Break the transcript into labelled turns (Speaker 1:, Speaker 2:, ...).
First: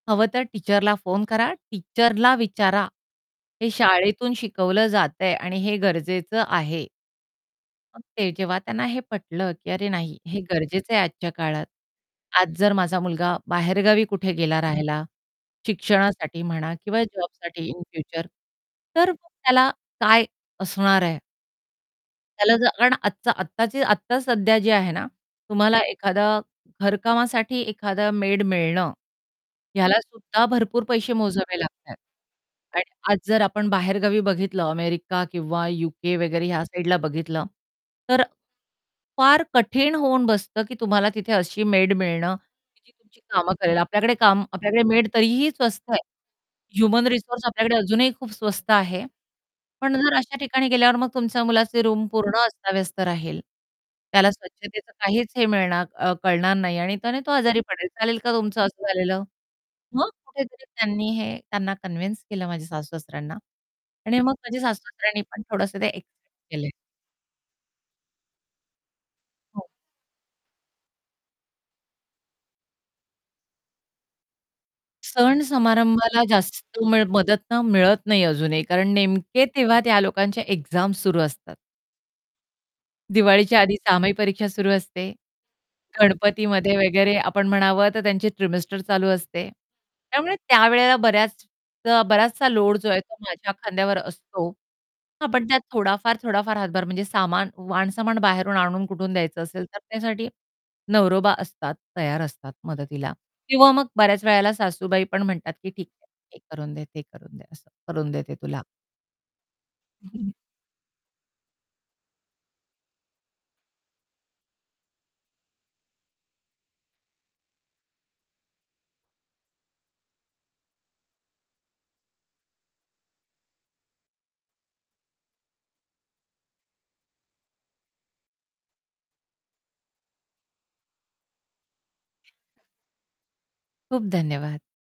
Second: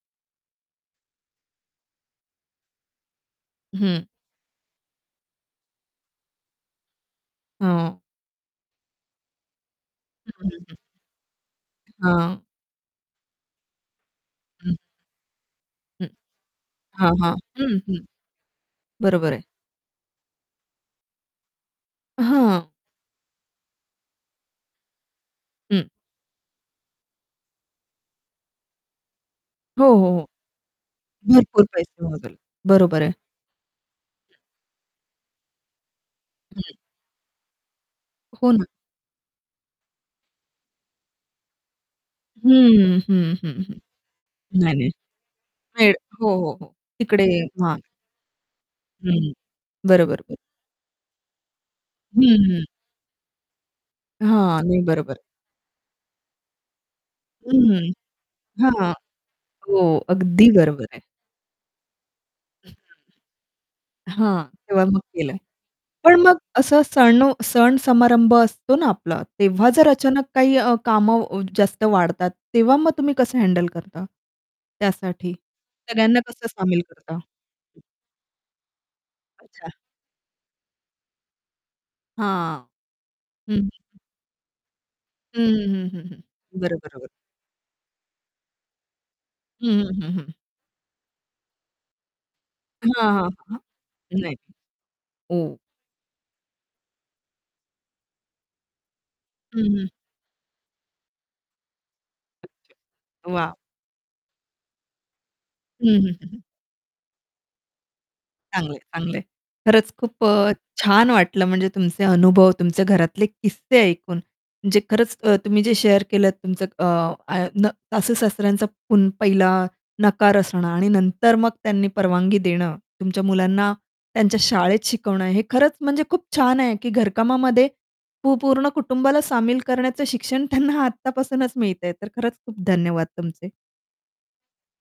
Speaker 1: हवं तर टीचरला फोन करा, टीचरला विचारा. हे
Speaker 2: हं.
Speaker 1: शाळेतून शिकवलं जातंय आणि हे गरजेचं आहे.
Speaker 2: हां.
Speaker 1: मग ते जेव्हा त्यांना हे पटलं, की "अरे नाही
Speaker 2: हं,
Speaker 1: हे
Speaker 2: हं, हं.
Speaker 1: गरजेचं आहे आजच्या काळात,
Speaker 2: हां.
Speaker 1: आज जर माझा मुलगा बाहेरगावी कुठे गेला
Speaker 2: हं.
Speaker 1: राहायला,
Speaker 2: हं.
Speaker 1: शिक्षणासाठी म्हणा किंवा
Speaker 2: हां, हां.
Speaker 1: जॉबसाठी
Speaker 2: हं,
Speaker 1: इन
Speaker 2: हं.
Speaker 1: फ्युचर तर
Speaker 2: बरोबर आहे.
Speaker 1: त्याला काय असणार आहे?"
Speaker 2: अ,
Speaker 1: त्याला
Speaker 2: हां.
Speaker 1: जर अन आजचा आत्ताची आत्ता सध्या जी आहे ना, तुम्हाला
Speaker 2: हं.
Speaker 1: एखादं घरकामासाठी एखादं मेड मिळणं,
Speaker 2: हो,
Speaker 1: ह्याला
Speaker 2: हो, हो.
Speaker 1: सुद्धा भरपूर पैसे मोजावे
Speaker 2: भरपूर
Speaker 1: लागतायत.
Speaker 2: पैसे मोजेल.
Speaker 1: आणि
Speaker 2: बरोबर आहे.
Speaker 1: आज जर आपण बाहेरगावी बघितलं अमेरिका किंवा यूके वगैरे ह्या
Speaker 2: [unintelligible]
Speaker 1: साइडला बघितलं, तर
Speaker 2: हो ना.
Speaker 1: फार कठीण होऊन बसतं की तुम्हाला तिथे अशी मेड मिळणं जी
Speaker 2: हं, हं,
Speaker 1: तुमची
Speaker 2: हं,
Speaker 1: कामं
Speaker 2: हं,
Speaker 1: करेल.
Speaker 2: हं.
Speaker 1: आपल्याकडे काम
Speaker 2: नाही,
Speaker 1: आपल्याकडे
Speaker 2: नाही,
Speaker 1: मेड तरीही स्वस्त
Speaker 2: मेड.
Speaker 1: आहे.
Speaker 2: हो, हो, हो,
Speaker 1: ह्युमन
Speaker 2: तिकडे
Speaker 1: रिसोर्स आपल्याकडे
Speaker 2: हां.
Speaker 1: अजूनही खूप स्वस्त आहे.
Speaker 2: हं.
Speaker 1: पण जर
Speaker 2: बरोबर, बरं.
Speaker 1: अशा ठिकाणी गेल्यावर मग तुमच्या मुलाचे रूम
Speaker 2: हं,
Speaker 1: पूर्ण
Speaker 2: हं.
Speaker 1: अस्ताव्यस्त राहील, त्याला
Speaker 2: हां. नाही
Speaker 1: स्वच्छतेचं
Speaker 2: बरोबर.
Speaker 1: काहीच हे मिळणार अ, कळणार नाही आणि त्याने तो आजारी पडेल.
Speaker 2: हं.
Speaker 1: चालेल का तुमचं असं
Speaker 2: हां.
Speaker 1: झालेलं?
Speaker 2: हो.
Speaker 1: मग
Speaker 2: अगदी
Speaker 1: कुठेतरी
Speaker 2: बरोबर आहे.
Speaker 1: त्यांनी हे त्यांना कन्विन्स केलं
Speaker 2: [unintelligible]
Speaker 1: माझ्या सासू-सासऱ्यांना आणि मग
Speaker 2: हां,
Speaker 1: माझ्या
Speaker 2: तेव्हा मग
Speaker 1: सासू-सासऱ्यांना
Speaker 2: केलं.
Speaker 1: पण थोडंसं ते
Speaker 2: पण
Speaker 1: एक्सेप्ट
Speaker 2: मग
Speaker 1: केले.
Speaker 2: असं सण सण-समारंभ असतो ना आपला.
Speaker 1: हो.
Speaker 2: तेव्हा जर अचानक काही अ, कामं जास्त वाढतात, तेव्हा मग तुम्ही कसं हँडल करता? त्यासाठी सगळ्यांना
Speaker 1: सण-समारंभाला
Speaker 2: कसं
Speaker 1: जास्त
Speaker 2: सामील करता?
Speaker 1: मदत ना मिळत नाही अजूनही. कारण नेमके
Speaker 2: अच्छा.
Speaker 1: तेव्हा त्या लोकांचे एक्झाम सुरू असतात.
Speaker 2: हां.
Speaker 1: दिवाळीच्या
Speaker 2: हं.
Speaker 1: आधी सहामाही परीक्षा सुरू असते.
Speaker 2: हं, हं, हं, हं.
Speaker 1: गणपतीमध्ये
Speaker 2: बरोबर, बरोबर.
Speaker 1: वगैरे आपण म्हणावं, तर त्यांची ट्रिमेस्टर चालू असते.
Speaker 2: हं, हं, हं, हं.
Speaker 1: त्यामुळे त्यावेळेला बऱ्याच अ, बराचसा लोड जो आहे
Speaker 2: हां,
Speaker 1: तो
Speaker 2: हां,
Speaker 1: माझ्या
Speaker 2: हां.
Speaker 1: खांद्यावर
Speaker 2: नाही.
Speaker 1: असतो. हां, पण
Speaker 2: हो.
Speaker 1: त्यात थोडाफार, थोडाफार हातभार म्हणजे सामान, वाणसामान बाहेरून आणून कुठून द्यायचं
Speaker 2: हं,
Speaker 1: असेल, तर
Speaker 2: हं.
Speaker 1: त्यासाठी नवरोबा असतात, तयार असतात मदतीला.
Speaker 2: अच्छा, वाह!
Speaker 1: किंवा मग बऱ्याच वेळेला सासूबाई पण म्हणतात की,
Speaker 2: हं,
Speaker 1: "ठीक आहे.
Speaker 2: हं, हं,
Speaker 1: हे
Speaker 2: हं.
Speaker 1: करून दे, ते करून दे असं करून देते तुला."
Speaker 2: चांगलं आहे, चांगलं आहे. खरंच खूप अ, छान वाटलं म्हणजे तुमचे अनुभव, तुमचे घरातले किस्से ऐकून म्हणजे खरंच अ, तुम्ही जे शेअर केलंत तुमचं अ, आ न सासू-सासऱ्यांचा पुन पहिला नकार असणं आणि नंतर मग त्यांनी परवानगी देणं, तुमच्या मुलांना त्यांच्या शाळेत शिकवणं. हे खरंच म्हणजे खूप छान आहे की घरकामामध्ये पू पूर्ण कुटुंबाला सामील करण्याचं शिक्षण त्यांना आत्तापासूनच मिळतंय. तर खरंच खूप धन्यवाद तुमचे.
Speaker 1: खूप धन्यवाद.